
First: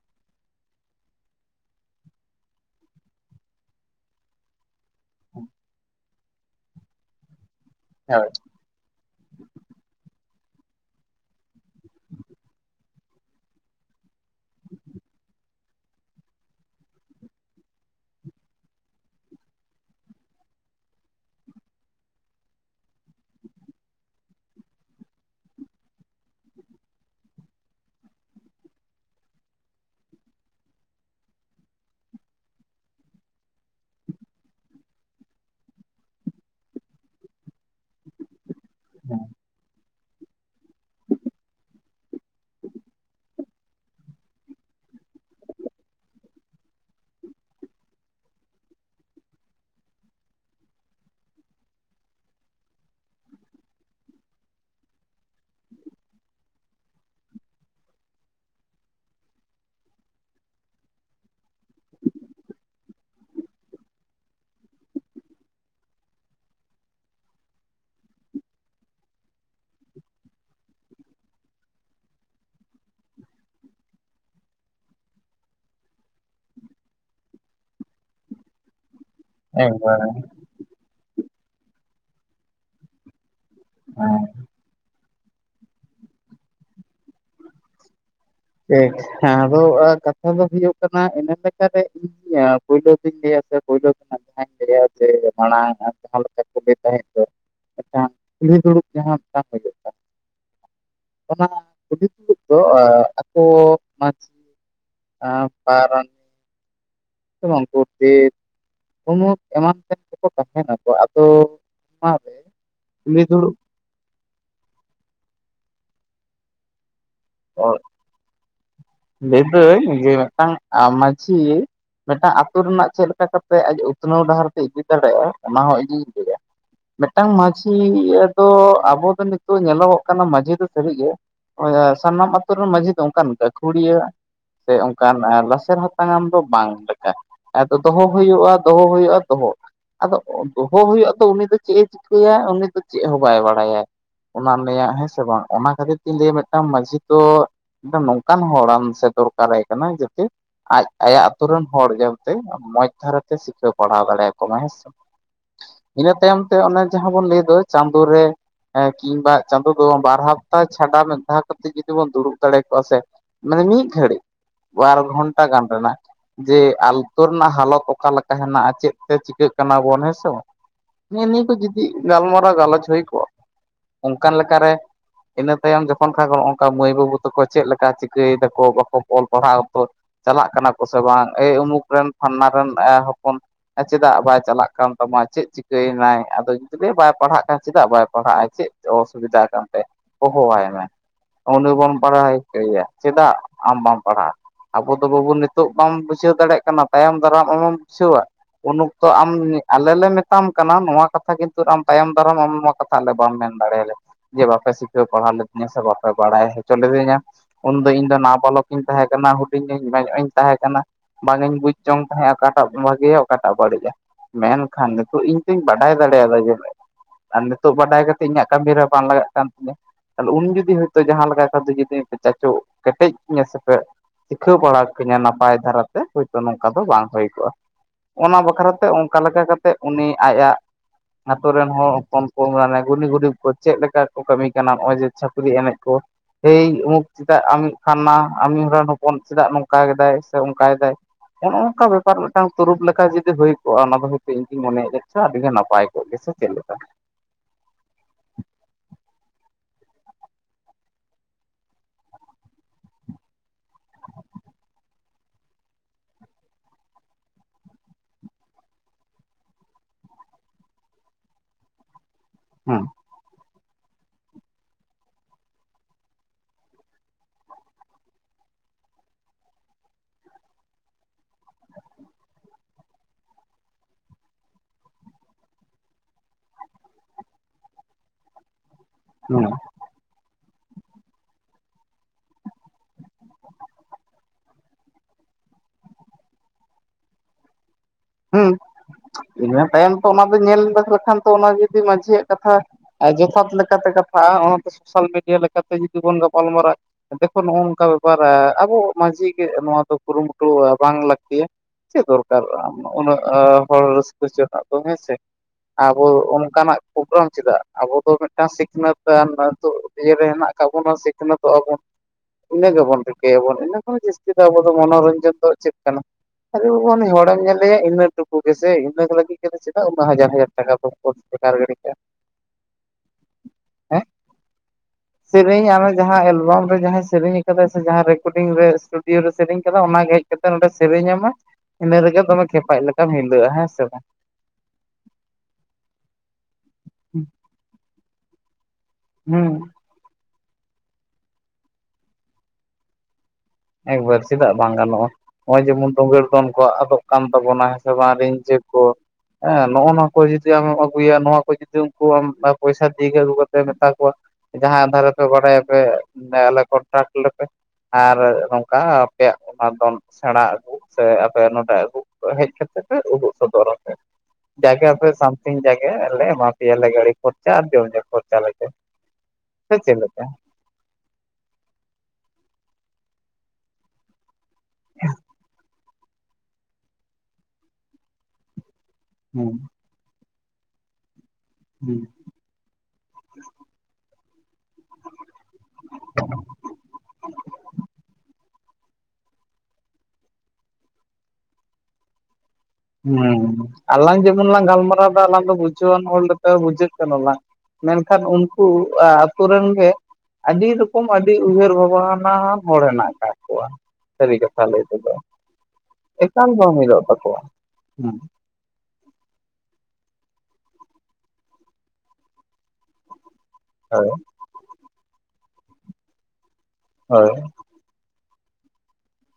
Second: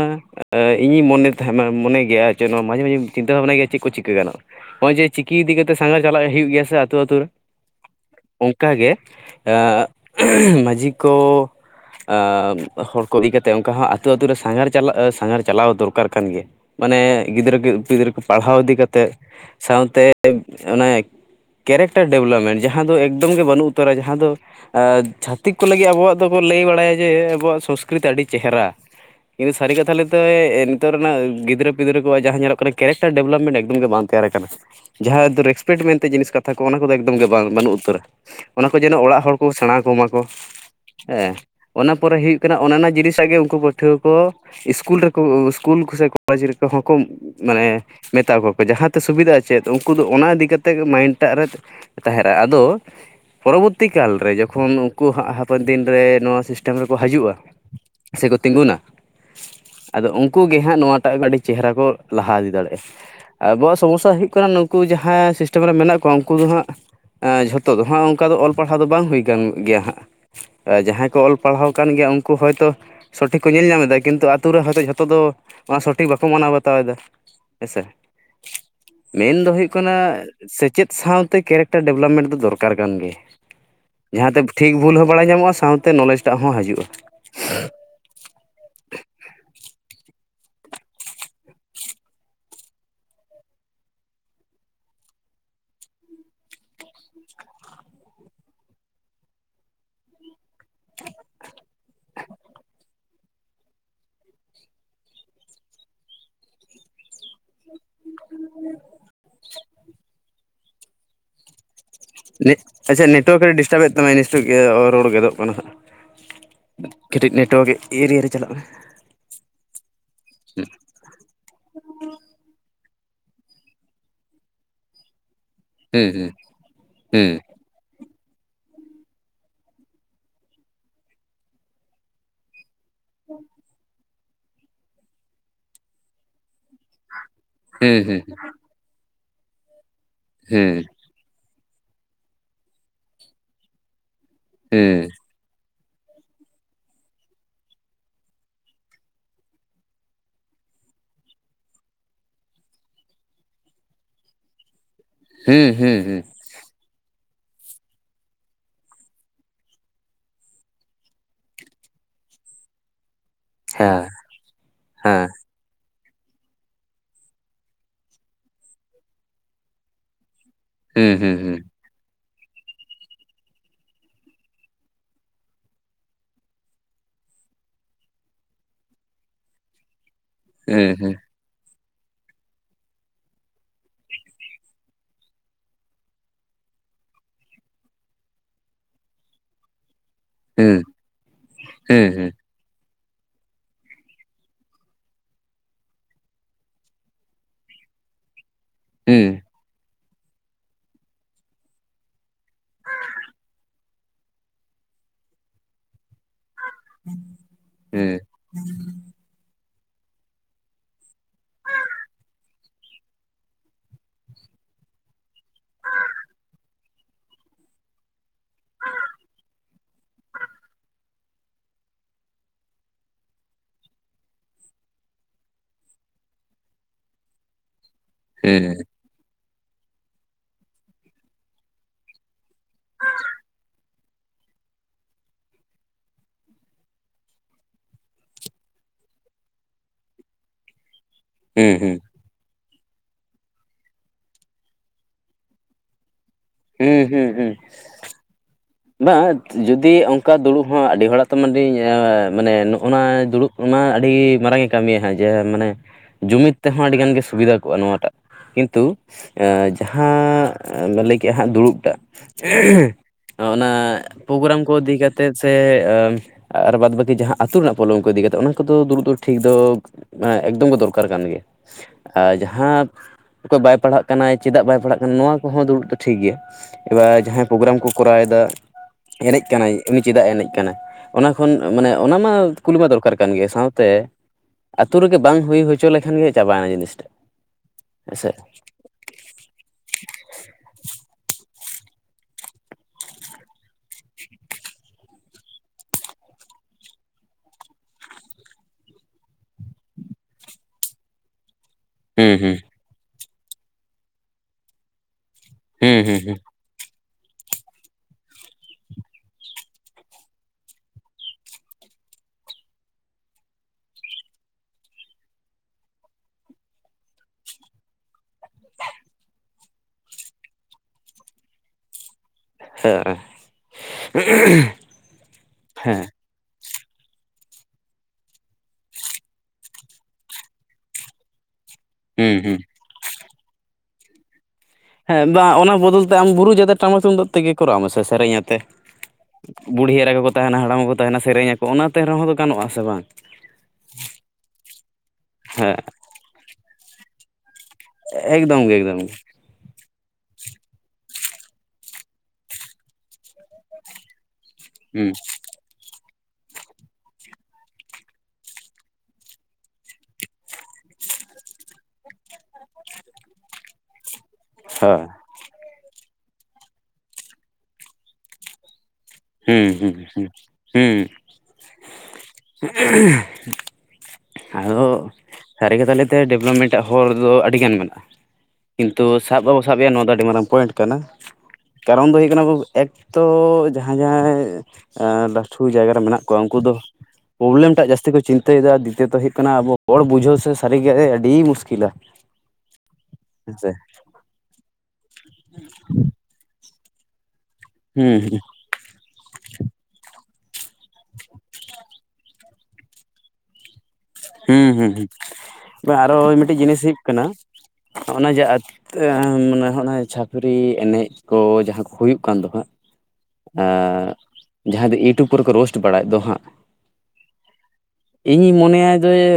ᱤᱧᱤᱧ ᱢᱚᱱᱮ ᱦᱮᱸ ᱢᱟ ᱢᱚᱱᱮ ᱜᱮᱭᱟ ᱱᱚᱣᱟ ᱢᱟᱡᱮ ᱢᱟᱡᱮ ᱪᱤᱱᱛᱟᱹ ᱵᱷᱟᱱᱟ ᱜᱮᱭᱟ ᱪᱮᱫ ᱪᱤᱠᱟᱹ ᱜᱟᱱᱼᱟ ᱱᱚᱜᱼᱚᱭ ᱡᱮ ᱪᱤᱠᱤ ᱤᱫᱤ ᱠᱟᱛᱮᱜ ᱥᱟᱸᱜᱷᱟᱨ ᱪᱟᱞᱟᱜ ᱦᱩᱭᱩᱜ ᱜᱮᱭᱟ ᱥᱮ ᱟᱹᱛᱩ ᱟᱹᱛᱩ? ᱦᱳᱭ ᱚᱱᱠᱟᱜᱮ ᱢᱟᱡᱷᱤ ᱠᱚ ᱮ ᱦᱚᱲ ᱠᱚ ᱤᱫᱤ ᱠᱟᱛᱮᱫ ᱚᱱᱠᱟ ᱦᱚᱸ ᱟᱹᱛᱩ ᱟᱹᱛᱩ ᱨᱮ ᱥᱟᱸᱜᱷᱟᱨ ᱪᱟᱞᱟᱜ ᱥᱟᱸᱜᱷᱟᱨ ᱪᱟᱞᱟᱣ ᱫᱚᱨᱠᱟᱨ ᱠᱟᱱ ᱜᱮᱭᱟ ᱢᱟᱱᱮ ᱜᱤᱫᱽᱨ ᱯᱤᱫᱽᱨᱟᱹ ᱠᱚ ᱯᱟᱲᱦᱟᱣ ᱤᱫᱤ ᱠᱟᱛᱮᱫ ᱥᱟᱶᱛᱮ ᱚᱱᱮ ᱠᱮᱨᱮᱠᱴᱟᱨ ᱰᱮᱵᱷᱞᱚᱯᱢᱮᱱᱴ ᱡᱟᱦᱟᱸ ᱫᱚ ᱮᱠᱫᱚᱢ ᱜᱮ ᱵᱟᱹᱱᱩᱜ ᱩᱛᱟᱹᱨᱟ ᱡᱟᱦᱟᱸ ᱫᱚ ᱮᱫ ᱪᱷᱟᱹᱛᱤᱠ ᱠᱚ ᱞᱟᱹᱜᱤᱫ ᱟᱵᱚᱣᱟᱜ ᱫᱚᱠᱚ ᱞᱟᱹᱭ ᱵᱟᱲᱟᱭᱟ ᱡᱮ ᱟᱵᱚᱣᱟᱜ ᱥᱚᱝᱥᱠᱨᱤᱛᱤ ᱟᱹᱰᱤ ᱪᱮᱦᱨᱟ ᱠᱤᱱᱛᱩ ᱥᱟᱹᱨᱤ ᱠᱟᱛᱷᱟ ᱞᱟᱹᱭᱛᱮ ᱱᱤᱛᱚᱜ ᱨᱮᱱᱟᱜ ᱜᱤᱫᱽᱨᱟᱹ ᱯᱤᱫᱽᱨᱟᱹ ᱠᱚᱣᱟᱜ ᱡᱟᱦᱟᱸ ᱧᱮᱞ ᱠᱟᱱᱟ ᱠᱮᱨᱮᱠᱴᱟᱨ ᱰᱮᱵᱷᱞᱯᱢᱮᱱᱴ ᱮᱠᱫᱚᱢ ᱜᱮ ᱵᱟᱝ ᱛᱮᱭᱟᱨ ᱨᱟᱠᱟᱵ ᱡᱟᱦᱟᱸ ᱟᱛᱩ ᱨᱮᱥᱯᱮᱠᱴ ᱢᱮᱱᱛᱮ ᱡᱤᱱᱤᱥ ᱠᱟᱛ ᱛᱟᱠᱩ ᱚᱱᱟ ᱠᱚᱫᱚ ᱮᱠᱫᱚᱢ ᱜᱮ ᱵᱟᱝ ᱵᱟᱹᱱᱩᱜ ᱩᱛᱟᱹᱨᱟ ᱚᱱᱟ ᱠᱚ ᱡᱮᱱᱚ ᱚᱲᱟᱜ ᱦᱚᱲ ᱠᱚ ᱥᱮᱬᱟ ᱠᱚᱢᱟ ᱠᱚ᱾ ᱮ ᱚᱱᱟ ᱯᱚᱨᱮ ᱦᱩᱭᱩᱜ ᱠᱟᱱᱟ ᱚᱱᱮ ᱚᱱᱟ ᱡᱤᱱᱤᱥ ᱢᱟᱜ ᱜᱮ ᱩᱱᱠᱩ ᱯᱟᱹᱴᱷᱩᱣᱟᱹ ᱠᱚ᱾ ᱤᱥᱠᱩᱞ ᱨᱮᱠᱚ ᱥᱠᱩᱞ ᱥᱮ [inaudible] ᱠᱚᱞᱮᱡᱽ ᱨᱮᱦᱚᱸ ᱠᱚ ᱢᱟᱱᱮ ᱢᱮᱛᱟ ᱠᱚᱣᱟᱠᱚ ᱡᱟᱦᱟᱸᱛᱮ ᱥᱩᱵᱤᱫᱟᱜ ᱪᱮᱫ ᱩᱱᱠᱩ ᱫᱚ ᱚᱱᱟ ᱤᱫᱤ ᱠᱟᱛᱮᱫ ᱢᱟᱭᱤᱱᱰ ᱮᱴᱟᱜ ᱨᱮ ᱛᱟᱦᱮᱱᱟ ᱟᱫᱚ᱾ ᱯᱚᱨᱚᱵᱚᱨᱛᱤ ᱠᱟᱞᱨᱮ ᱡᱚᱠᱷᱚᱱ ᱩᱱᱠᱩ ᱦᱟᱸᱜ ᱦᱟᱯᱮᱱ ᱫᱤᱱ ᱨᱮ ᱱᱚᱣᱟ ᱥᱤᱥᱴᱮᱢ ᱨᱮᱠᱚ ᱦᱤᱡᱩᱜᱼᱟ᱾ ᱥᱮ ᱠᱚ ᱛᱤᱸᱜᱩᱱᱟ᱾ ᱟᱫᱚ ᱩᱱᱠᱩ ᱜᱮ ᱦᱟᱸᱜ ᱱᱚᱣᱟᱴᱟᱜ ᱟᱹᱰᱤ ᱪᱮᱦᱨᱟ ᱠᱚ ᱞᱟᱦᱟ ᱤᱫᱤ ᱫᱟᱲᱮᱭᱟᱜᱼᱟ᱾ ᱟᱵᱚᱣᱟᱜ ᱥᱚᱢᱚᱥᱥᱟ ᱦᱩᱭᱩᱜ ᱠᱟᱱᱟ ᱱᱩᱠᱩ ᱡᱟᱦᱟᱸ ᱥᱤᱥᱴᱮᱢ ᱨᱮ ᱢᱮᱱᱟᱜ ᱠᱚ ᱠᱚ ᱩᱱᱠᱩ ᱫᱚ ᱦᱟᱸᱜ ᱡᱷᱚᱛᱚ ᱫᱚ ᱦᱟᱸᱜ ᱚᱱᱠᱟ ᱫᱚ ᱚᱞ ᱯᱟᱲᱦᱟᱣ ᱫᱚ ᱵᱟᱝ ᱦᱩᱭᱠᱟᱱ ᱜᱮᱭᱟ ᱦᱟᱸᱜ᱾ ᱡᱟᱦᱟᱸᱭ ᱠᱚ ᱚᱞ ᱯᱟᱲᱦᱟᱣ ᱠᱟᱱ ᱜᱮᱭᱟ ᱩᱱᱠᱩ ᱦᱚᱭᱛᱚ ᱥᱚᱴᱷᱤᱠ ᱠᱚ ᱧᱮᱞ ᱧᱟᱢ ᱮᱫᱟ ᱠᱤᱱᱛᱩ ᱟᱛᱩ ᱨᱮ ᱦᱚᱭᱛᱚ ᱡᱷᱚᱛᱚ ᱫᱚ ᱚᱱᱟ ᱥᱚᱴᱷᱤᱠ ᱵᱟᱠᱚ ᱢᱟᱱᱟᱣ ᱵᱟᱛᱟᱣ ᱮᱫᱟ᱾ ᱦᱮᱸᱥᱮ᱾ ᱢᱮᱱ ᱫᱚ ᱦᱩᱭᱩᱜ ᱠᱟᱱᱟ ᱮᱠᱵᱟᱨᱮ ᱥᱮᱪᱮᱫ ᱥᱟᱶᱛᱮ ᱠᱮᱨᱮᱠᱴᱟᱨ ᱰᱮᱵᱷᱞᱚᱯᱢᱮᱱᱴ ᱫᱚ ᱫᱚᱨᱠᱟᱨ ᱠᱟᱱ ᱜᱮ᱾ ᱦᱮᱸ ᱡᱟᱦᱟᱸᱛᱮ ᱴᱷᱤᱠ ᱵᱷᱩᱞ ᱦᱚᱸ ᱵᱟᱲᱟᱭ ᱧᱟᱢᱚᱜᱼᱟ ᱥᱟᱶᱛᱮ ᱱᱚᱞᱮᱡᱽ ᱴᱟᱜ ᱦᱚᱸ ᱦᱤᱡᱩᱜᱼᱟ᱾ ᱮ [unintelligible] ᱦᱮ ᱟᱫᱚ ᱠᱟᱛᱷᱟ ᱫᱚ ᱦᱩᱭᱩᱜ ᱠᱟᱱᱟ ᱤᱱᱟᱹ [inaudible] ᱤᱧ ᱯᱳᱞᱳ ᱫᱩᱧ ᱞᱟᱹᱭᱟ [unintelligible] ᱯᱩᱭᱭᱞᱳ ᱛᱮᱱᱟᱜ ᱡᱟᱦᱟᱸᱧ ᱞᱟᱹᱭᱟ ᱡᱮ ᱢᱟᱲᱟᱝ ᱡᱟᱦᱟᱸ ᱞᱮᱠᱟ ᱠᱩᱞᱟᱹᱭ ᱛᱟᱦᱮᱸᱫ ᱫᱚ [unintelligible] [unintelligible] [unintelligible] ᱟ ᱵᱟᱨᱚᱱ [unintelligible] ᱟᱪᱪᱷᱟ ᱠᱩᱞᱦᱤ ᱱᱮᱴᱣᱟ. ᱨᱠ ᱫᱩᱲᱩᱵ ᱨᱮ ᱰᱤᱥᱴᱟᱵᱮᱫ ᱛᱟᱢᱟ ᱱᱤᱥᱪᱚᱭ ᱜᱮ ᱨᱚᱲ ᱜᱮᱫᱚᱜ ᱠᱟᱱᱟ ᱦᱟᱸᱜ᱾ ᱠᱟᱹᱴᱤᱡ ᱱᱮᱴᱣᱟ. ᱨᱠ ᱮᱨᱤᱭᱟ ᱨᱮ ᱪᱟᱞᱟᱜ ᱢᱮ᱾ ᱞᱟᱹᱭᱫᱟᱹᱧ ᱡᱮ ᱢᱤᱫᱴᱟᱝ ᱢᱟᱹᱡᱷᱤ ᱢᱤᱫᱴᱟᱝ ᱟᱹᱛᱩ ᱨᱮᱱᱟᱜ ᱪᱮᱫ ᱞᱮᱠᱟ ᱠᱟᱛᱮ ᱟᱡ ᱩᱛᱱᱟᱹᱣ ᱰᱟᱦᱟᱨ ᱛᱮᱭ ᱤᱫᱤ ᱫᱟᱲᱮᱭᱟᱜᱼᱟ᱾ ᱚᱱᱟ ᱦᱚᱸ ᱤᱧ ᱦᱩᱸ ᱞᱟᱹᱭᱟ ᱢᱤᱫᱴᱟᱝ ᱦᱩᱸ ᱢᱟᱡᱷᱤ ᱢᱟᱹᱡᱷᱤ ᱤᱭᱟᱹ ᱫᱚ ᱟᱵᱚ ᱫᱚ ᱱᱤᱛᱚᱜ ᱧᱮᱞᱚᱜᱚᱜ ᱠᱟᱱᱟ ᱢᱟᱹᱡᱷᱤ ᱫᱚ ᱥᱟᱹᱨᱤ ᱜᱮ᱾ ᱦᱚᱭ ᱦᱚᱭ ᱥᱟᱱᱟᱢ ᱟᱛᱩ ᱨᱤᱱ ᱢᱟ. ᱡᱷᱤ ᱫᱚ ᱚᱱᱠᱟᱱ ᱜᱮᱭᱟ ᱠᱚ᱾ ᱫᱷᱩᱲᱤᱭᱟᱹ ᱥᱮ ᱚᱱᱠᱟᱱ ᱞᱟᱥᱮᱨ ᱦᱟᱛᱟᱝ ᱟᱱ ᱫᱚ ᱵᱟᱝ᱾ ᱟᱫᱚ ᱦᱩᱸ ᱫᱚᱦᱚ ᱦᱩᱸ ᱦᱩᱭᱩᱜᱼᱟ ᱫᱚᱦᱚ ᱦᱩᱭᱩᱜᱼᱟ ᱫᱚᱦᱚ ᱟᱫᱚ ᱦᱩᱸ ᱦᱩᱸ ᱫᱚᱦᱚ ᱦᱩᱸ ᱦᱩᱸ ᱦᱩᱭᱩᱜᱼᱟ ᱫᱚ ᱩᱱᱤ ᱫᱚ ᱪᱮᱫ ᱮ ᱪᱤᱠᱟᱹᱭᱟ ᱩᱱᱤ ᱫᱚ ᱪᱮᱫ ᱦᱚᱸ ᱵᱟᱭ ᱵᱟᱲᱟᱭᱟᱭ᱾ ᱚᱱᱟ ᱞᱟᱹᱭᱟ ᱦᱮᱸ ᱦᱩᱸ ᱥᱮ ᱵᱟᱝ ᱚᱱᱟ ᱠᱷᱟᱹᱛᱤᱨ ᱛᱤᱧ ᱞᱟᱹᱭᱟ ᱢᱤᱫᱴᱟᱝ ᱢᱟᱹᱡᱷᱤ ᱫᱚ ᱢᱤᱫ ᱱᱚᱝ ᱚᱱᱠᱟᱱ ᱦᱚᱲᱟᱢ ᱥᱮ ᱫᱚᱨᱠᱟᱨᱟᱭ ᱠᱟᱱᱟ ᱡᱚᱠᱤ ᱟᱡ ᱟᱭᱟᱜ ᱟ. ᱛᱩ ᱨᱮᱱ ᱦᱚᱲ ᱡᱚᱛᱮ ᱢᱚᱸᱡᱽ ᱫᱷᱟᱨᱮ ᱛᱮ ᱥᱤᱠᱷᱟᱹᱣ ᱯᱟᱲᱦᱟᱣ ᱫᱟᱲᱮᱭᱟᱠᱚᱢᱟᱭ ᱦᱮᱸᱥᱮ ᱵᱟᱝ? ᱦᱮᱸ ᱦᱮᱸ ᱤᱱᱟᱹ ᱦᱩᱸ ᱛᱟᱭᱚᱢ ᱛᱮ ᱚᱱᱮ ᱡᱟᱦᱟᱸ ᱵᱚᱱ ᱞᱟᱹᱭᱮ ᱫᱚ ᱪᱟᱸᱫ ᱨᱮ ᱠᱤᱢᱵᱟ ᱪᱟᱸᱫᱚ ᱫᱚ ᱵᱟᱨ ᱦᱟᱯᱛᱟ ᱪᱷᱟᱰᱟ ᱢᱤᱫ ᱫᱷᱟ. ᱣ ᱠᱟᱛᱮ ᱡᱩᱫᱤ ᱵᱚᱱ ᱫᱩᱲᱩᱵ ᱫᱟᱲᱮ ᱠᱚᱜᱼᱟ ᱥᱮ ᱢᱟᱱᱮ ᱢᱤᱫ ᱜᱷᱟᱹᱲᱤᱡ ᱵᱟᱨ ᱜᱷᱚᱱᱴᱟ ᱜᱟᱱ ᱨᱮᱱᱟᱜ᱾ ᱡᱮ ᱟ. ᱛᱩ ᱨᱮᱱᱟᱜ ᱦᱟᱞᱚᱛ ᱚᱠᱟ ᱞᱮᱠᱟ ᱦᱮᱱᱟᱜᱼᱟ ᱪᱮᱫ ᱛᱮ ᱪᱤᱠᱟᱹᱜ ᱠᱟᱱᱟ ᱵᱚᱱ ᱦᱮᱸᱥᱮ ᱵᱟᱝ? ᱦᱩᱸ ᱦᱩᱸ ᱱᱤ ᱦᱩᱸ ᱱᱤᱭᱟᱹ ᱠᱚ ᱡᱩᱫᱤ ᱜᱟᱞᱢᱟᱨᱟᱣ ᱜᱟᱞᱚᱪ ᱨᱮ ᱦᱩᱭ ᱠᱚᱜᱼᱟ᱾ ᱚᱱᱠᱟᱱ ᱞᱮᱠᱟᱨᱮ ᱤᱱᱟᱹ ᱛᱟᱭᱚᱢ ᱡᱚᱠᱷᱚᱱ ᱠᱷᱟ ᱱᱚᱜᱼᱚ ᱱᱚᱝᱠᱟ ᱢᱟᱹᱭ ᱵᱟᱹᱵᱩ ᱛᱮᱠᱚ ᱪᱮᱫ ᱞᱮᱠᱟ ᱪᱤ ᱪᱤᱠᱟᱹᱭ ᱮᱫᱟ ᱠᱚ ᱵᱟᱠᱚ ᱚᱞ ᱯᱟᱲᱦᱟᱣ ᱠᱚ ᱪᱟᱞᱟᱜ ᱠᱟᱱᱟ ᱠᱚ ᱥᱮ ᱦᱩᱸ ᱦᱩᱸ ᱦᱩᱸ ᱦᱩᱸ ᱦᱩᱸ ᱦᱩᱸ ᱦᱩᱸ ᱵᱟᱝ? ᱮᱭ ᱩᱢᱩᱠ ᱠᱟᱱ ᱯᱷᱟᱨᱱᱟ ᱨᱤᱱ ᱦᱚᱯᱚᱱ ᱪᱮᱫᱟᱜ ᱵᱟᱭ ᱪᱟᱞᱟᱜ ᱠᱟᱱ ᱛᱟᱢᱟ ᱪᱮᱫ ᱪᱮᱠᱟ ᱪᱤᱠᱟᱹᱭᱮᱱᱟᱭ ᱟᱫᱚ ᱡᱩᱫᱤ ᱞᱟᱹᱭ ᱵᱟᱭ ᱯᱟᱲᱦᱟᱜ ᱠᱷᱟᱱ ᱪᱮᱫᱟᱜ ᱵᱟᱭ ᱯᱟᱲᱦᱟᱜᱼᱟ ᱪᱮᱫ ᱚᱥᱩᱵᱤᱫᱟ ᱠᱟᱱᱛᱮ᱾ ᱦᱚᱦᱚᱣᱟᱭ ᱢᱮ ᱩᱱᱤ ᱵᱚᱱ ᱯᱟᱲᱦᱟᱣ ᱦᱚᱪᱚᱭᱟ᱾ ᱪᱮᱫᱟᱜ ᱟᱢ ᱵᱟᱢ ᱯᱟᱲᱦᱟᱜᱼᱟ? ᱟᱵᱚ ᱫᱚ ᱵᱟᱹᱵᱩ ᱱᱤᱛᱚᱜ ᱵᱟᱢ ᱵᱩᱡᱷᱟᱹᱣ ᱫᱟᱲᱮᱭᱟᱜ ᱠᱟᱱᱟ ᱛᱟᱭᱚᱢ ᱫᱟᱨᱟᱢ ᱟᱢᱮᱢ ᱵᱩᱡᱷᱟᱹᱣᱟ ᱩᱱ ᱚᱠᱛᱚ ᱟᱢ ᱟᱞᱮ ᱞᱮ ᱢᱮᱛᱟᱢ ᱠᱟᱱᱟ ᱱᱚᱣᱟ ᱠᱟᱛᱷᱟ ᱠᱤᱱᱛᱩ ᱟᱢ ᱛᱟᱭᱚᱢ ᱫᱟᱨᱟᱢ ᱟᱢ ᱱᱚᱣᱟ ᱠᱟᱛᱷᱟ ᱟᱞᱮ ᱵᱟᱢ ᱢᱮᱱ ᱫᱟᱲᱮᱭᱟᱞᱮᱭᱟ᱾ ᱡᱮ ᱵᱟᱯᱮ ᱥᱤᱠᱷᱟᱹᱣ ᱯᱟᱲᱦᱟᱣ ᱞᱮᱫᱤᱫᱤᱧᱟ ᱥᱮ ᱵᱟᱯᱮ ᱵᱟᱲᱟᱭ ᱦᱚᱪᱚ ᱞᱤᱫᱤᱧᱟ᱾ ᱫᱚ ᱤᱧ ᱫᱚ ᱱᱟ ᱵᱟᱞᱚᱠᱤᱧ ᱛᱟᱦᱮᱸ ᱠᱟᱱᱟ ᱦᱩᱰᱤᱧᱚᱜ ᱤᱧ ᱛᱟᱦᱮᱸ ᱠᱟᱱᱟ᱾ ᱵᱟᱝ ᱤᱧ ᱵᱩᱡᱽ ᱡᱚᱝ ᱛᱟᱦᱮᱸ ᱚᱠᱟᱴᱟᱜ ᱵᱷᱟᱹᱜᱤᱭᱟ ᱚᱠᱟᱴᱟᱜ ᱵᱟᱹᱲᱤᱡᱼᱟ᱾ ᱢᱮᱱᱠᱷᱟᱱ ᱱᱤᱛᱚᱜ ᱤᱧ ᱛᱤᱧ ᱵᱟᱰᱟᱭ ᱫᱟᱲᱮᱭᱟᱫᱟ ᱡᱮ ᱟᱨ ᱱᱤᱛᱚᱜ ᱵᱟᱰᱟᱭ ᱠᱟᱛᱮ ᱤᱧᱟᱹᱜ ᱠᱟᱹᱢᱤ ᱨᱮ ᱵᱟᱝ ᱞᱟᱜᱟᱜ ᱠᱟᱱ ᱛᱤᱧᱟᱹ᱾ ᱩᱱ ᱡᱩᱫᱤ ᱦᱚᱭᱛᱚ ᱡᱟᱦᱟᱸ ᱞᱮᱠᱟ ᱠᱟᱛᱮᱜ ᱡᱩᱫᱤ ᱪᱟᱪᱚ ᱠᱮᱴᱮᱡ ᱠᱤᱧᱟᱹ ᱥᱮᱯᱮ᱾ ᱥᱤᱠᱷᱟᱹᱣ ᱵᱟᱲᱟ ᱠᱤᱧᱟᱹ ᱱᱟᱯᱟᱭ ᱫᱷᱟᱨᱟᱛᱮ ᱦᱚᱭᱛᱚ ᱱᱚᱝᱠᱟ ᱫᱚ ᱵᱟᱝ ᱦᱩᱭ ᱠᱚᱜᱼᱟ᱾ ᱚᱱᱟ ᱵᱟᱠᱷᱨᱟᱛᱮ ᱚᱱᱠᱟ ᱞᱮᱠᱟ ᱠᱟᱛᱮ ᱩᱱᱤ ᱟᱭᱟᱜ ᱟ. ᱛᱩ ᱨᱤᱱ ᱦᱚᱲ ᱦᱚᱯᱚᱱ ᱢᱟᱱᱮ ᱜᱷᱩᱱᱤ ᱜᱷᱩᱨᱤᱯ ᱠᱚ ᱪᱮᱫ ᱞᱮᱠᱟ ᱠᱚ ᱠᱟᱹᱢᱤ ᱠᱟᱱᱟ ᱱᱚᱜᱼᱚᱭ ᱡᱮ ᱪᱷᱟᱹᱯᱨᱤ ᱮᱱᱮᱡ ᱠᱚ ᱮᱭ ᱩᱢᱩᱠ [unintelligible] ᱚᱱᱮ ᱦᱩᱸ ᱚᱝᱠᱟ ᱦᱩᱸ ᱵᱮᱯᱟᱨ ᱢᱤᱫᱴᱟ. ᱝ ᱛᱩᱹᱨᱩᱵᱽ ᱞᱮᱠᱟ ᱡᱩᱫᱤ ᱦᱩᱭ ᱠᱚᱜᱼᱟ ᱚᱱᱟ ᱫᱚ ᱦᱚᱭᱛᱚ ᱤᱧᱫᱩᱧ ᱢᱚᱱᱮᱭᱮᱫ ᱟᱹᱰᱤ ᱜᱮ ᱱᱟᱯᱟᱭ ᱠᱚᱜ ᱜᱮ ᱥᱮ ᱪᱮᱫᱞᱮᱠᱟ? ᱦᱩᱸ ᱦᱩᱸ ᱦᱩᱸ᱾ [inaudible] ᱵᱟᱝ ᱡᱩᱫᱤ ᱚᱱᱠᱟ ᱫᱩᱲᱩᱵ ᱦᱚᱸ ᱟᱹᱰᱤ ᱦᱚᱲᱟ ᱛᱚ ᱢᱮᱱᱫᱟᱹᱧ ᱢᱟᱱᱮ ᱱᱚᱜᱼᱱᱟ ᱫᱩᱲᱩᱵ ᱢᱟ ᱟᱹᱰᱤ ᱢᱟᱨᱟᱝ ᱮ ᱠᱟᱹᱢᱤᱭᱟ ᱦᱟᱸᱜ ᱡᱮ ᱢᱟᱱᱮ ᱡᱩᱢᱤᱫ ᱛᱮᱦᱚᱸ ᱟᱹᱰᱤᱜᱟᱱ ᱜᱮ ᱥᱩᱵᱤᱫᱷᱟ ᱠᱚᱜᱼᱟ ᱱᱚᱣᱟᱴᱟᱜ ᱠᱤᱱᱛᱩ ᱡᱟᱦᱟᱸ ᱞᱟᱹᱭ ᱠᱮᱜᱼᱟ ᱦᱟᱸᱜ ᱫᱩᱲᱩᱵ ᱴᱟᱜ ᱦᱮᱸ ᱚᱱᱟ ᱯᱨᱚᱜᱨᱟᱢ ᱠᱚ ᱤᱫᱤ ᱠᱟᱛᱮᱫ ᱥᱮ ᱟᱨ ᱵᱟᱫ ᱵᱟᱹᱠᱤ ᱡᱟᱦᱟᱸ ᱟᱹᱛᱩ ᱨᱮᱱᱟᱜ ᱯᱚᱞᱚᱢ ᱠᱚ ᱤᱫᱤ ᱠᱟᱛᱮᱫ ᱚᱱᱟ ᱠᱚᱫᱚ ᱫᱩᱲᱩᱵ ᱫᱚ ᱴᱷᱤᱠ ᱫᱚ ᱦᱮᱸ ᱮᱠᱫᱚᱢ ᱜᱮ ᱫᱚᱨᱠᱟᱨ ᱠᱟᱱ ᱜᱮᱭᱟ᱾ ᱟᱨ ᱡᱟᱦᱟᱸ ᱚᱠᱚᱭ ᱵᱟᱭ ᱯᱟᱲᱦᱟᱜ ᱠᱟᱱᱟᱭ ᱪᱮᱫᱟᱜ ᱵᱟᱭ ᱯᱟᱲᱦᱟᱜ ᱠᱟᱱᱟ ᱱᱚᱣᱟ ᱠᱚᱦᱚᱸ ᱫᱩᱲᱩᱵ ᱴᱷᱤᱠ ᱜᱮᱭᱟ᱾ ᱮᱵᱟᱨ ᱡᱟᱦᱟᱸᱭ ᱯᱨᱚᱜᱨᱟᱢ ᱠᱚ ᱠᱚᱨᱟᱣᱮᱫᱟ ᱦᱮᱸ ᱮᱱᱮᱡ ᱠᱟᱱᱟᱭ ᱩᱱᱤ ᱪᱮᱫᱟᱜ ᱮ ᱮᱱᱮᱡ ᱠᱟᱱᱟ? ᱚᱱᱟ ᱠᱷᱚᱱ ᱢᱟᱱᱮ ᱚᱱᱟ ᱢᱟ ᱠᱩᱞᱤ ᱢᱟ ᱫᱚᱨᱠᱟᱨ ᱠᱟᱱ ᱜᱮᱭᱟ ᱥᱟᱶᱛᱮ ᱟᱹᱛᱩ ᱨᱮᱜᱮ ᱵᱟᱝ ᱦᱩᱭ ᱦᱚᱪᱚ ᱞᱮᱠᱷᱟᱱ ᱜᱮ ᱪᱟᱵᱟᱭᱮᱱᱟ ᱡᱤᱱᱤᱥᱴᱟ ᱦᱩᱸ ᱤᱱᱟᱹ ᱛᱟᱭᱚᱢ ᱛᱚ ᱚᱱᱟ ᱫᱚ ᱧᱮᱞ ᱞᱮᱠᱷᱟᱱ ᱛᱚ ᱚᱱᱟ ᱡᱩᱫᱤ ᱢᱟᱡᱷᱤᱭᱟᱜ ᱠᱟᱛᱷᱟ ᱟᱨ ᱡᱚᱛᱷᱟᱛ ᱞᱮᱠᱟᱛᱮ ᱠᱟᱛᱷᱟᱜᱼᱟ ᱚᱱᱟᱛᱮ ᱥᱳᱥᱟᱞ ᱢᱤᱰᱤᱭᱟ ᱞᱮᱠᱟᱛᱮ ᱡᱩᱫᱤ ᱵᱚᱱ ᱜᱟᱯᱟᱞᱢᱟᱨᱟ ᱡᱮᱠᱷᱚᱱ ᱱᱚᱜᱼᱚ ᱱᱚᱝᱠᱟ ᱵᱮᱯᱟᱨ ᱟᱵᱚᱣᱟᱜ ᱢᱟᱺᱡᱷᱤ ᱜᱮ ᱱᱚᱣᱟ ᱫᱚ ᱠᱩᱨᱩᱢᱩᱴᱩ ᱵᱟᱝ ᱞᱟᱹᱠᱛᱤᱭᱟ ᱪᱮᱫ ᱦᱩᱸ ᱫᱚᱨᱠᱟᱨ ᱦᱩᱸ ᱩᱱᱟᱹᱜ ᱦᱚᱲ ᱨᱟᱹᱥᱠᱟᱹ ᱪᱚ ᱨᱮᱱᱟᱜ ᱫᱚ ᱦᱮᱸᱥᱮ ᱾ ᱦᱩᱸ ᱟᱵᱚ ᱦᱩᱸ ᱦᱩᱸ ᱚᱱᱠᱟᱱᱟᱜ ᱯᱨᱳᱜᱨᱟᱢ ᱪᱮᱫᱟᱜ ᱟᱵᱚ ᱫᱚ ᱢᱤᱫᱴᱟᱝ ᱥᱤᱠᱷᱱᱟᱹᱛᱟᱱ ᱱᱤᱛᱚᱜ ᱤᱭᱟᱹᱨᱮ ᱦᱮᱱᱟᱜ ᱟᱠᱟᱫ ᱵᱚᱱᱟ ᱥᱤᱠᱷᱱᱟᱹᱛᱚᱜᱼᱟᱵᱚᱱ ᱾ ᱤᱱᱟᱹ ᱜᱮᱵᱚᱱ ᱨᱤᱠᱟᱹᱭᱟᱵᱚᱱ ᱤᱱᱟᱹ ᱠᱷᱚᱱ ᱡᱟᱹᱥᱛᱤ ᱫᱚ ᱟᱵᱚ ᱫᱚ ᱢᱚᱱᱚᱨᱚᱧᱡᱚᱱ ᱫᱚ ᱪᱮᱫ ᱠᱟᱱᱟ ᱠᱷᱟᱞᱤ ᱩᱱᱤ ᱦᱚᱲᱮᱢ ᱧᱮᱞᱭᱟ ᱤᱱᱟᱹ ᱴᱩᱠᱩ ᱜᱮᱥᱮ ᱤᱱᱟᱹ ᱞᱟᱜᱤᱫ ᱪᱮᱫᱟᱜ ᱚᱱᱟ ᱦᱟᱡᱟᱨ ᱦᱟᱡᱟᱨ ᱴᱟᱠᱟ ᱵᱚ ᱵᱮᱠᱟᱨ ᱠᱟᱜᱼᱟ ᱾ ᱦᱮᱸ ᱦᱮ ᱥᱮᱨᱮᱧ ᱟᱨᱚ ᱦᱮᱸ ᱡᱟᱦᱟᱸ ᱮᱞᱵᱟᱢ ᱨᱮ ᱡᱟᱦᱟᱸᱭ ᱥᱮᱨᱮᱧ ᱥᱮ ᱡᱟᱦᱟᱸ ᱨᱮᱠᱚᱨᱰᱤᱝ ᱨᱮ ᱥᱴᱩᱰᱤᱭᱳ ᱨᱮ ᱥᱮᱨᱮᱧ ᱠᱟᱫᱟ ᱚᱱᱟ ᱦᱮᱡ ᱠᱟᱛᱮ ᱱᱚᱰᱮ ᱥᱮᱨᱮᱧᱢᱟ ᱤᱱᱟᱹ ᱨᱮᱜᱮ ᱦᱩᱸ ᱫᱚᱢᱮ ᱦᱩᱸ ᱠᱷᱮᱯᱟᱭᱤᱡ ᱞᱮᱠᱟᱢ ᱦᱤᱞᱟᱹᱜᱼᱟ ᱦᱮᱸ ᱥᱮ ᱵᱟᱝ ᱦᱮᱸ ᱵᱟᱝ ᱚᱱᱟ ᱵᱚᱫᱚᱞ ᱛᱮ ᱟᱢ ᱵᱩᱨᱩ ᱡᱟᱛᱮ ᱴᱟᱢᱟᱠ ᱛᱩᱢᱫᱟᱜ ᱛᱮᱜᱮ ᱠᱚᱨᱟᱣ ᱟ ᱢᱮᱥᱮ ᱥᱮᱨᱮᱧ ᱟᱛᱮ ᱦᱩᱸ ᱾ ᱵᱩᱲᱦᱤ ᱮᱨᱟ ᱠᱚᱠᱚ ᱛᱟᱦᱮᱱᱟ ᱦᱟᱲᱟᱢ ᱠᱚᱠᱚ ᱛᱟᱦᱮᱱᱟ ᱥᱮᱨᱮᱧ ᱟᱠᱚ ᱚᱱᱟᱛᱮ ᱨᱮᱦᱚᱸ ᱫᱚ ᱜᱟᱱᱚᱜ ᱟᱥᱮ ᱵᱟᱝ ᱾ ᱮᱠᱵᱟᱨᱮ ᱪᱮᱫᱟᱜ ᱵᱟᱝ ᱜᱟᱱᱚᱜᱼᱟ ᱱᱚᱜᱼᱚᱭ ᱡᱮᱢᱚᱱ ᱫᱩᱜᱟᱹᱲ ᱫᱚᱱ ᱠᱚᱣᱟᱜ ᱟᱫᱚᱜ ᱠᱟᱱ ᱛᱟᱵᱚᱱᱟ ᱥᱮ ᱵᱟᱝ ᱨᱤᱡᱟᱹ ᱮᱠᱫᱚᱢ ᱜᱮ ᱠᱚ ᱮᱠᱫᱚᱢ ᱜᱮ ᱦᱮᱸ ᱱᱚᱜᱼᱚ ᱱᱚᱣᱟ ᱠᱚ ᱡᱩᱫᱤ ᱟᱢᱮᱢ ᱟᱹᱜᱩᱭᱟ ᱱᱚᱣᱟ ᱠᱚ ᱡᱩᱫᱤ ᱩᱱᱠᱩ ᱟᱢ ᱯᱚᱭᱥᱟ ᱫᱤᱭᱮ ᱟᱹᱜᱩ ᱠᱟᱛᱮ ᱢᱮᱛᱟ ᱠᱚᱣᱟ ᱡᱟᱦᱟᱸ ᱫᱷᱟᱨᱮ ᱦᱩᱸ ᱯᱮ ᱵᱟᱲᱟᱭᱟᱯᱮ ᱟᱞᱮ ᱠᱚᱱᱴᱨᱟᱠᱴ ᱞᱮᱯᱮ ᱟᱨ ᱱᱚᱝᱠᱟ ᱟᱯᱮᱭᱟᱜ ᱚᱱᱟ ᱫᱚ ᱥᱮᱬᱟ ᱟᱹᱜᱩ ᱥᱮ ᱟᱯᱮ ᱱᱚᱰᱮ ᱟᱹᱜᱩ ᱦᱮᱡ ᱠᱟᱛᱮ ᱯᱮ ᱩᱫᱩᱜ ᱥᱚᱫᱚᱨᱟᱯᱮ ᱡᱮ ᱦᱳᱭ ᱟᱯᱮ ᱥᱟᱱ ᱛᱤᱱ ᱡᱟᱜᱮ ᱞᱮ ᱮᱢᱟ ᱯᱮᱭᱟᱞᱮ ᱜᱟᱹᱲᱤ ᱠᱷᱚᱨᱪᱟ ᱟᱨ ᱡᱚᱢᱼᱧᱩ ᱠᱷᱚᱨᱪᱟ ᱞᱮ ᱦᱮᱸ ᱦᱮᱸ ᱦᱮᱸ ᱦᱩᱸ ᱟᱫᱚ ᱥᱟᱹᱨᱤ ᱠᱟᱛᱷᱟ ᱞᱟᱹᱭ ᱛᱮ ᱰᱮᱵᱷᱞᱚᱯᱢᱮᱱᱴ ᱟᱜ ᱦᱚᱨ ᱫᱚ ᱟᱹᱰᱤᱜᱟᱱ ᱢᱮᱱᱟᱜᱼᱟ ᱠᱤᱱᱛᱩ ᱥᱟᱵ ᱦᱩᱸ ᱵᱟᱵᱚ ᱥᱟᱵ ᱮᱼᱟ ᱱᱚᱣᱟ ᱫᱚ ᱟᱹᱰᱤ ᱢᱟᱨᱟᱝ ᱯᱚᱭᱮᱱᱴ ᱠᱟᱱᱟ ᱦᱩᱸ ᱠᱟᱨᱚᱱ ᱫᱚ ᱦᱩᱭᱩᱜ ᱠᱟᱱᱟ ᱮᱠ ᱛᱚ ᱡᱟᱦᱟᱸ ᱡᱟᱦᱟᱸᱭ ᱞᱟᱹᱴᱷᱩ ᱡᱟᱭᱜᱟ ᱨᱮ ᱢᱮᱱᱟᱜ ᱠᱚᱣᱟ ᱩᱱᱠᱩ ᱫᱚ ᱯᱨᱚᱵᱞᱮᱢ ᱴᱟᱜ ᱡᱟᱹᱥᱛᱤ ᱠᱚ ᱪᱤᱱᱛᱟᱹ ᱫᱤᱛᱟᱹᱭᱟ ᱫᱤᱛᱤᱭᱚ ᱦᱩᱭᱩᱜ ᱠᱟᱱᱟ ᱟᱵᱚ ᱦᱚᱲ ᱵᱩᱡᱷᱟᱹᱣ ᱥᱮ ᱥᱟᱹᱨᱤᱜᱮ ᱟᱹᱰᱤ ᱢᱩᱥᱠᱤᱞᱟ ᱾ ᱦᱮᱸ ᱟᱞᱟᱝ ᱡᱮᱢᱚᱱᱞᱟᱝ ᱜᱟᱞᱢᱟᱨᱟᱣᱫᱟ ᱟᱞᱟᱝ ᱫᱚ ᱵᱩᱡᱷᱣᱟᱱ ᱦᱚᱲ ᱞᱮᱠᱟ ᱵᱩᱡᱷᱟᱜ ᱠᱟᱱᱟᱞᱟᱝ ᱢᱮᱱᱠᱷᱟᱱ ᱦᱩᱸ ᱩᱱᱠᱩ ᱟᱛᱳ ᱨᱮᱱ ᱜᱮ ᱟᱹᱰᱤ ᱨᱚᱠᱚᱢ ᱟᱹᱰᱤ ᱩᱭᱦᱟᱹᱨ ᱵᱷᱟᱵᱱᱟ ᱦᱚᱲ ᱦᱮᱱᱟᱜ ᱟᱠᱟᱫ ᱠᱚᱣᱟ ᱾ ᱦᱩᱸ ᱦᱩᱸ ᱦᱩᱸ ᱟᱨᱚ ᱮᱠᱟᱞ ᱢᱤᱫᱴᱮᱡ ᱵᱟᱝ ᱡᱤᱱᱤᱥ ᱦᱩᱭᱩᱜ ᱢᱤᱞᱚᱜ ᱠᱟᱱᱟ ᱛᱟᱠᱚᱣᱟ ᱦᱮᱸ ᱚᱱᱟ ᱡᱮ ᱦᱚᱜᱼᱚᱭ ᱪᱷᱟᱹᱯᱨᱤ ᱮᱱᱮᱡ ᱠᱚ ᱡᱟᱦᱟᱸ ᱠᱚ ᱦᱩᱭᱩᱜ ᱠᱟᱱ ᱫᱚ ᱦᱟᱸᱜ ᱦᱳᱭ ᱟᱨ ᱡᱟᱦᱟᱸ ᱫᱚ ᱤᱭᱩᱴᱩᱵ ᱠᱚᱨᱮ ᱠᱚ ᱨᱳᱥᱴ ᱵᱟᱲᱟᱭᱮᱫ ᱫᱚ ᱦᱟᱸᱜ ᱾ ᱦᱳᱭ ᱤᱧᱤᱧ ᱢᱚᱱᱮᱭᱟ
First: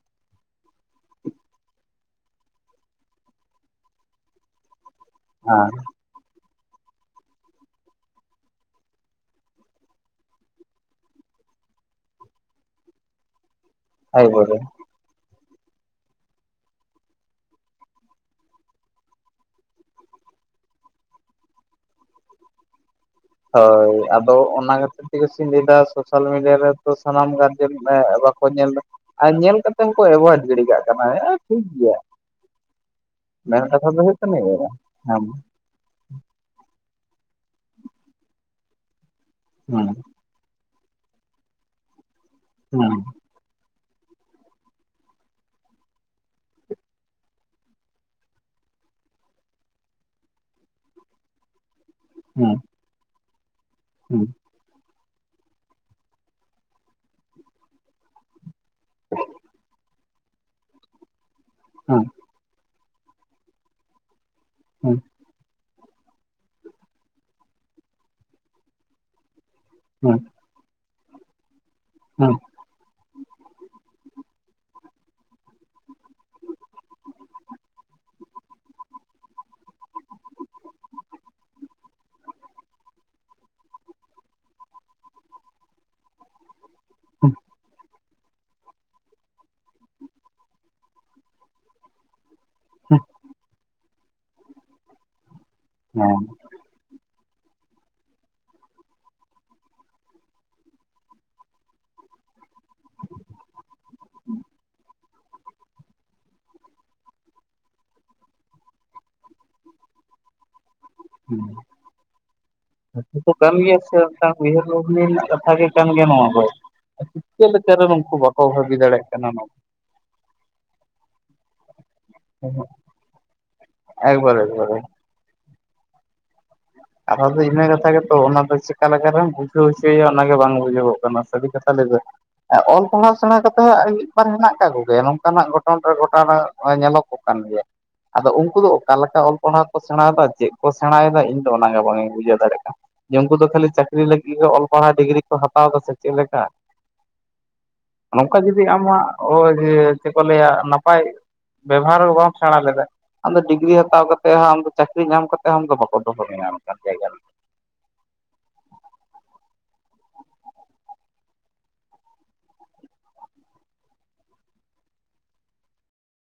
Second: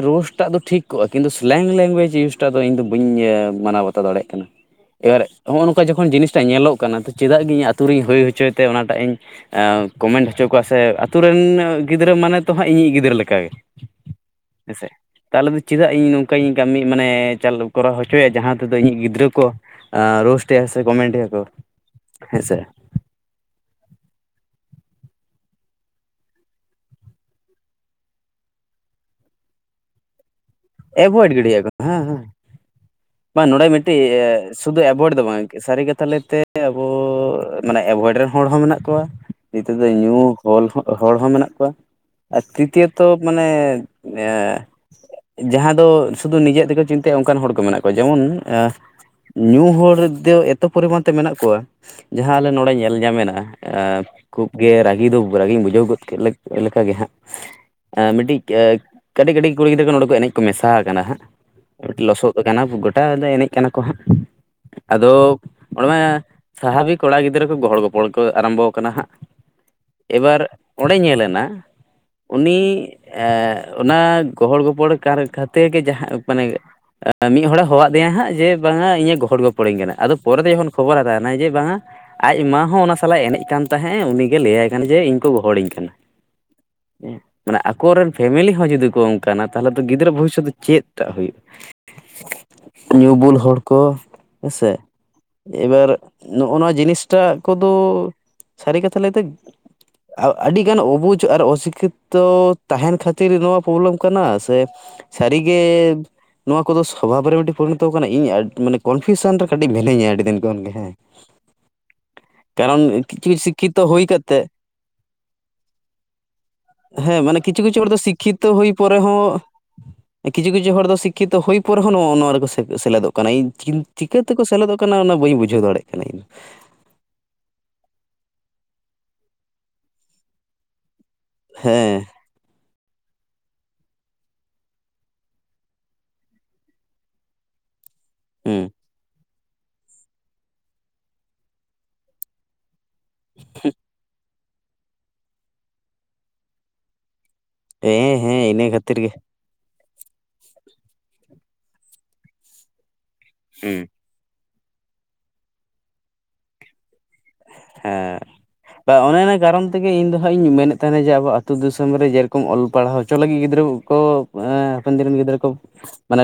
ᱨᱳᱥᱴᱟᱜ ᱫᱚ ᱴᱷᱤᱠ ᱠᱚᱜᱼᱟ ᱠᱤᱱᱛᱩ ᱥᱮᱞᱮᱝ ᱞᱮᱝᱜᱩᱭᱮᱡᱽ ᱤᱭᱩᱥᱴᱟᱜ ᱫᱚ ᱤᱧ ᱫᱚ ᱵᱟᱹᱧ ᱢᱟᱱᱟᱣ ᱵᱟᱛᱟᱣ ᱫᱟᱲᱮᱭᱟᱜ ᱠᱟᱱᱟ ᱾ [inaudible] ᱮᱵᱟᱨ ᱱᱚᱜᱼᱚ ᱦᱮᱸ ᱱᱚᱝᱠᱟ ᱡᱚᱠᱷᱚᱱ ᱡᱤᱱᱤᱥᱴᱟ ᱧᱮᱞᱚᱜ ᱠᱟᱱᱟ ᱛᱚ ᱪᱮᱫᱟᱜ ᱜᱮ ᱤᱧ ᱟᱹᱛᱩ ᱨᱤᱧ ᱦᱩᱭ ᱦᱚᱪᱚᱭ ᱛᱮ ᱚᱱᱟᱴᱟᱜ ᱤᱧ ᱠᱚᱢᱮᱱᱴ ᱦᱚᱪᱚ ᱠᱚᱣᱟ ᱥᱮ ᱟᱛᱳ ᱨᱮᱱ ᱜᱤᱫᱽᱨᱟᱹ ᱢᱟᱱᱮ ᱛᱚ ᱦᱟᱸᱜ ᱤᱧᱤᱡ ᱜᱤᱫᱽᱨᱟᱹ ᱞᱮᱠᱟᱜᱮ [unintelligible] ᱦᱮᱸᱥᱮ ᱛᱟᱦᱚᱞᱮ ᱫᱚ ᱪᱮᱫᱟᱜ ᱤᱧ ᱱᱚᱝᱠᱟᱧ ᱠᱟᱹᱢᱤ ᱢᱟᱱᱮ ᱠᱚᱨᱟᱣ ᱪᱟᱞ ᱦᱚᱪᱚᱭᱟ ᱡᱟᱦᱟᱸ ᱛᱮᱫᱚ ᱤᱧᱤᱡ ᱜᱤᱫᱽᱨᱟᱹ ᱠᱚ ᱨᱳᱥᱴᱮᱜ ᱟᱲᱮ ᱠᱚᱢᱮᱱᱴᱮᱜ ᱟᱠᱚ ᱦᱮᱸᱥᱮ ᱦᱳᱭ ᱟᱫᱚ ᱚᱱᱟ ᱠᱟᱛᱮ ᱤᱱᱟ ᱛᱮᱜᱮ ᱥᱮᱧ ᱞᱟᱭᱫᱟ ᱥᱳᱥᱟᱞ ᱢᱤᱰᱤᱭᱟ ᱨᱮᱫᱚ ᱥᱟᱱᱟᱢ ᱜᱟᱨᱡᱮᱱ ᱵᱟᱠᱚ ᱧᱮᱞᱫᱟ ᱟᱨ ᱧᱮᱞ ᱠᱟᱛᱮ ᱱᱤᱛᱟᱝ ᱠᱚ ᱮᱵᱷᱚᱭᱮᱰ ᱜᱤᱰᱤ ᱠᱟᱜ ᱠᱟᱱᱟ ᱮᱵᱷᱚᱭᱮᱰ ᱦᱮᱸ ᱴᱷᱤᱠ ᱜᱤᱰᱤᱭᱟᱠᱚ ᱜᱮᱭᱟ ᱦᱮᱸ ᱾ ᱦᱮᱸ ᱵᱟᱝ ᱱᱚᱰᱮ ᱢᱤᱫᱴᱤ ᱠᱟᱱᱟ ᱦᱮᱸ ᱥᱩᱫᱩ ᱮᱵᱚᱭᱮᱰ ᱫᱚ ᱵᱟᱝ ᱦᱮᱸ ᱥᱟᱹᱨᱤ ᱠᱟᱛᱷᱟ ᱞᱟᱹᱭᱛᱮ ᱟᱵᱚ ᱢᱟᱱᱮ ᱮᱵᱷᱚᱭᱮᱰ ᱨᱮᱱ ᱦᱚᱲ ᱦᱚᱸ ᱢᱮᱱᱟᱜ ᱠᱚᱣᱟ ᱱᱤᱛᱚᱜ ᱫᱚ ᱧᱩ [unintelligible] ᱦᱚᱲ ᱦᱚᱸ ᱢᱮᱱᱟᱜ ᱠᱚᱣᱟ ᱟᱨ ᱛᱨᱤᱛᱤᱭᱚ ᱦᱮᱸ ᱛᱚ ᱢᱟᱱᱮ ᱮᱸ ᱡᱟᱦᱟᱸ ᱫᱚ ᱥᱩᱫᱷᱩ ᱱᱤᱡᱮᱨ ᱛᱮᱠᱚ ᱪᱤᱱᱛᱟᱹᱭᱟ ᱚᱱᱠᱟᱱ ᱦᱚᱲ ᱠᱚ ᱢᱮᱱᱟᱜ ᱠᱚᱣᱟ ᱡᱮᱢᱚᱱ ᱧᱩ ᱦᱚᱲ ᱫᱚ ᱮᱛᱚ ᱯᱚᱨᱤᱢᱟᱱ ᱛᱮ ᱢᱮᱱᱟᱜ ᱠᱚᱣᱟ ᱡᱟᱦᱟᱸ ᱟᱞᱮ ᱦᱮᱸ ᱱᱚᱰᱮ ᱧᱮᱞ ᱧᱟᱢᱮᱱᱟ ᱠᱩᱼᱼ ᱜᱮ ᱨᱟᱹᱜᱤ ᱫᱚ ᱨᱟᱹᱜᱤᱧ ᱵᱩᱡᱷᱟᱹᱣ ᱜᱚᱫ ᱠᱮᱫ ᱞᱮᱠᱟᱜᱮ ᱦᱟᱸᱜ ᱢᱤᱫᱴᱤᱡ ᱠᱟᱹᱴᱤᱡ ᱠᱟᱹᱴᱤᱡ ᱠᱩᱲᱤ ᱜᱤᱫᱽᱨᱟᱹ ᱠᱚ ᱱᱚᱰᱮ ᱠᱚ ᱮᱱᱮᱡ ᱠᱚ ᱢᱮᱥᱟ ᱟᱠᱟᱱᱟ ᱦᱟᱸᱜ ᱦᱮᱸ ᱢᱤᱫᱴᱤᱡ ᱞᱚᱥᱚᱫ ᱠᱟᱱᱟ [unintelligible] ᱜᱚᱴᱟ ᱧᱤᱫᱟᱹ ᱮᱱᱮᱡ ᱠᱟᱱᱟ ᱠᱚ ᱦᱟᱸᱜ ᱦᱮᱸ ᱟᱫᱚ ᱚᱸᱰᱮᱢᱟ ᱥᱟᱦᱟᱵᱤᱠ ᱠᱚᱲᱟ ᱜᱤᱫᱽᱨᱟᱹ ᱠᱚ ᱜᱚᱦᱚᱲᱚ ᱜᱚᱯᱚᱲ ᱠᱚ ᱟᱨᱟᱢᱵᱚ ᱟᱠᱟᱱᱟ ᱦᱟᱸᱜ ᱦᱮᱸ ᱮᱵᱟᱨ ᱚᱸᱰᱮ ᱧᱮᱞ ᱮᱱᱟ ᱦᱮᱸ ᱩᱱᱤ ᱮ ᱚᱱᱟ ᱜᱚᱦᱚᱲ ᱜᱚᱯᱚᱲ ᱠᱟᱨ ᱠᱷᱟᱹᱛᱤᱨ ᱜᱮ ᱡᱟᱦᱟᱸ ᱢᱟᱱᱮ ᱢᱤᱫ ᱦᱚᱲᱮ ᱦᱚᱦᱚᱣᱟᱫᱮᱭᱟ ᱦᱟᱸᱜ ᱡᱮ ᱵᱟᱝᱟ ᱤᱧᱮ ᱜᱚᱦᱚᱲ ᱜᱚᱯᱚᱲᱤᱧ ᱠᱟᱱᱟ ᱟᱫᱚ ᱯᱚᱨᱮ ᱛᱮ ᱡᱚᱠᱷᱚᱱ ᱠᱷᱚᱵᱚᱨ ᱦᱟᱛᱟᱣᱮᱱᱟ ᱡᱮ ᱵᱟᱝᱟ ᱟᱡ ᱢᱟ ᱦᱚᱸ ᱚᱱᱟ ᱥᱟᱞᱟᱜ ᱮᱱᱮᱡ ᱠᱟᱱ ᱛᱟᱦᱮᱸᱫ ᱮ ᱩᱱᱤᱜᱮ ᱞᱟᱹᱭᱟᱭ ᱠᱟᱱᱟ ᱡᱮ ᱤᱧ ᱠᱚ ᱜᱚᱦᱚᱲᱤᱧ ᱠᱟᱱᱟ ᱦᱮᱸ ᱢᱟᱱᱮ ᱟᱠᱚᱨᱮᱱ ᱯᱷᱮᱢᱮᱞᱤ ᱦᱚᱸ ᱡᱩᱫᱤ ᱠᱚ ᱚᱱᱠᱟᱱᱟ ᱛᱟᱦᱚᱞᱮ ᱛᱚ ᱜᱤᱫᱽᱨᱟᱹ ᱵᱷᱚᱵᱤᱥᱚᱛ ᱫᱚ ᱪᱮᱫ ᱴᱟᱜ ᱦᱩᱭᱩᱜ ᱧᱩ ᱵᱩᱞ ᱦᱚᱲ ᱠᱚ ᱦᱮᱸᱥᱮ ᱮᱵᱟᱨ ᱦᱮᱸ ᱚᱱᱟ ᱡᱤᱱᱤᱥᱴᱟᱜ ᱠᱚᱫᱚ ᱥᱟᱹᱨᱤ ᱠᱟᱛᱷᱟ ᱞᱟᱹᱭᱛᱮ ᱟᱹᱰᱤᱜᱟᱱ ᱚᱵᱩᱡᱽ ᱟᱨ ᱚᱥᱤᱠᱷᱤᱛᱚ ᱛᱟᱦᱮᱱ ᱠᱷᱟᱹᱛᱤᱨ ᱱᱚᱣᱟ ᱯᱨᱚᱵᱞᱮᱢ ᱠᱟᱱᱟ ᱥᱮ ᱥᱟᱹᱨᱤ ᱜᱮ ᱱᱚᱣᱟ ᱠᱚᱫᱚ ᱥᱚᱵᱷᱟᱵᱽ ᱨᱮ ᱢᱤᱫᱴᱤᱡ ᱯᱚᱨᱤᱱᱚᱛᱚ ᱠᱟᱱᱟ ᱤᱧ ᱢᱟᱱᱮ ᱠᱚᱱᱯᱷᱤᱭᱩᱥᱚᱱ ᱨᱮ ᱠᱟᱹᱴᱤᱡ ᱢᱤᱱᱟᱹᱧᱟ ᱟᱹᱰᱤ ᱫᱤᱱ ᱠᱷᱚᱱ ᱜᱮ ᱦᱮᱸ [inaudible] ᱠᱟᱨᱚᱱ ᱠᱤᱪᱷᱩ [unintelligible] ᱠᱤᱪᱷᱩ ᱠᱟᱱ ᱜᱮᱭᱟ ᱥᱤᱠᱠᱷᱤᱛᱚ ᱥᱮ ᱦᱩᱭ ᱠᱟᱛᱮᱜ ᱩᱭᱦᱟᱹᱨ ᱵᱷᱟᱹᱵᱽᱱᱤ ᱨᱮᱱᱟᱜ ᱠᱟᱛᱷᱟ ᱜᱮ ᱠᱟᱱ ᱜᱮᱭᱟ ᱱᱚᱣᱟ ᱫᱚ ᱦᱮᱸ ᱢᱟᱱᱮ ᱪᱤᱠᱟᱹ ᱠᱤᱪᱷᱩ ᱞᱮᱠᱟ ᱠᱤᱪᱷᱩ ᱨᱮ ᱦᱚᱲ ᱫᱚ ᱱᱩᱠᱩ ᱵᱟᱠᱚ ᱥᱤᱠᱠᱷᱤᱛᱚ ᱦᱩᱭ ᱵᱷᱟᱹᱵᱤ ᱯᱚᱨᱮ ᱫᱟᱲᱮᱜ ᱠᱟᱱᱟ᱾ ᱦᱚᱸ ᱠᱤᱪᱷᱩ ᱠᱤᱪᱷᱩ ᱦᱚᱲ ᱫᱚ ᱥᱤᱠᱠᱷᱤᱛᱚ ᱦᱩᱭ ᱯᱚᱨᱮ ᱦᱚᱸ ᱱᱚ ᱱᱚᱣᱟ ᱨᱮᱠᱚ ᱥᱮ ᱥᱮᱞᱮᱫᱚᱜ ᱠᱟᱱᱟ ᱪᱤᱠᱟᱹ ᱮᱠᱵᱟᱨᱮ ᱛᱮᱠᱚ ᱥᱮᱞᱮᱫᱚᱜ ᱮᱠᱵᱟᱨᱮ ᱠᱟᱱᱟ ᱚᱱᱟ ᱵᱟᱹᱧ ᱵᱩᱡᱷᱟᱹᱣ ᱫᱟᱲᱮᱭᱟᱜ ᱠᱟᱱᱟ ᱤᱧ ᱠᱟᱛᱷᱟ ᱫᱚ ᱤᱱᱟᱹ ᱠᱟᱛᱷᱟ ᱜᱮᱛᱚ ᱚᱱᱟ ᱫᱚ ᱪᱮᱠᱟ ᱞᱮᱠᱟ ᱨᱮᱢ ᱵᱩᱡᱷᱟᱹᱣ ᱦᱚᱪᱚᱭᱮᱭᱟ ᱚᱱᱟᱜᱮ ᱵᱟᱝ ᱵᱩᱡᱷᱟᱹᱜᱚᱜ ᱠᱟᱱᱟ ᱥᱟᱹᱨᱤ ᱠᱟᱛᱷᱟ ᱞᱟᱹᱭ ᱫᱚ ᱦᱮᱸ ᱦᱮᱸ ᱚᱞ ᱯᱟᱲᱦᱟᱣ ᱥᱮᱬᱟ ᱠᱟᱛᱮ ᱦᱚᱸ ᱢᱤᱫᱵᱟᱨ ᱦᱮᱱᱟᱜ ᱟᱠᱟᱜ ᱠᱚᱜᱮᱭᱟ ᱱᱚᱝᱠᱟᱱᱟᱜ ᱜᱷᱚᱴᱚᱱ ᱨᱮ ᱜᱷᱚᱴᱟᱱᱟ ᱧᱮᱞᱚᱜᱚᱜ ᱠᱟᱱ ᱜᱮᱭᱟ ᱟᱫᱚ ᱩᱱᱠᱩ ᱦᱩᱸ ᱫᱚ ᱚᱠᱟᱞᱮᱠᱟ ᱚᱞ ᱯᱟᱲᱦᱟᱣ ᱠᱚ ᱥᱮᱬᱟᱭᱮᱫᱟ ᱪᱮᱫ ᱠᱚ ᱥᱮᱬᱟᱭᱮᱫᱟ ᱤᱧᱼᱼ ᱫᱚ ᱚᱱᱟᱜᱮ ᱵᱟᱝ ᱤᱧ ᱵᱩᱡᱷᱟᱹᱣ ᱫᱟᱲᱮᱭᱟᱜᱼᱟ ᱠᱟᱱ ᱡᱮ ᱩᱱᱠᱩ ᱫᱚ ᱠᱷᱟᱹᱞᱤ ᱪᱟᱹᱠᱨᱤ ᱞᱟᱹᱜᱤᱫᱼᱼ [unintelligible] ᱚᱞ ᱯᱟᱲᱦᱟᱣ ᱰᱤᱜᱽᱨᱤ ᱠᱚ ᱦᱟᱛᱟᱣ ᱮᱫᱟ ᱥᱮ ᱪᱮᱫ ᱞᱮᱠᱟ ᱦᱮᱸ ᱱᱚᱝᱠᱟ ᱦᱮᱸ ᱡᱩᱫᱤ ᱤᱱᱟᱹ ᱠᱷᱟᱹᱛᱤᱨ ᱟᱢᱟᱜ ᱜᱮ [unintelligible] ᱪᱮᱫ ᱠᱚ ᱞᱟᱹᱭᱟ ᱱᱟᱯᱟᱭ ᱵᱮᱵᱚᱦᱟᱨ ᱦᱚᱸ ᱵᱟᱢ ᱥᱮᱬᱟ ᱞᱮᱫᱟ ᱟᱢᱫᱚ ᱰᱤᱜᱽᱨᱤ ᱦᱩᱸ ᱦᱟᱛᱟᱣ ᱠᱟᱛᱮ ᱦᱚᱸ ᱟᱢ ᱫᱚ ᱪᱟᱹᱠᱨᱤ ᱧᱟᱢ ᱠᱟᱛᱮ ᱦᱚᱸ ᱚᱱᱠᱟ ᱵᱟᱠᱚ ᱫᱚᱦᱚ ᱢᱮᱭᱟ ᱚᱱᱠᱟᱱ ᱡᱟᱭᱜᱟ ᱨᱮ ᱦᱮᱸ ᱵᱟᱝ ᱚᱱᱮ ᱚᱱᱟ ᱠᱟᱨᱚᱱ ᱛᱮᱜᱮ ᱤᱧ ᱫᱚ ᱦᱟᱸᱜ ᱤᱧ ᱢᱮᱱᱮᱫ ᱛᱟᱦᱮᱱᱟ ᱡᱮ ᱟᱵᱚ ᱟᱹᱛᱩ ᱫᱤᱥᱚᱢ ᱨᱮ ᱡᱮᱨᱚᱠᱚᱢ ᱚᱞ ᱯᱟᱲᱦᱟᱣ ᱦᱚᱪᱚ ᱞᱟᱹᱜᱤᱫ ᱜᱤᱫᱽᱨᱟᱹ ᱠᱚᱼᱼ ᱠᱚ ᱮᱸ ᱦᱟᱯᱮᱱ ᱫᱤᱱ ᱨᱮᱱ ᱜᱤᱫᱽᱨᱟᱹ ᱠᱚ ᱢᱟᱱᱮ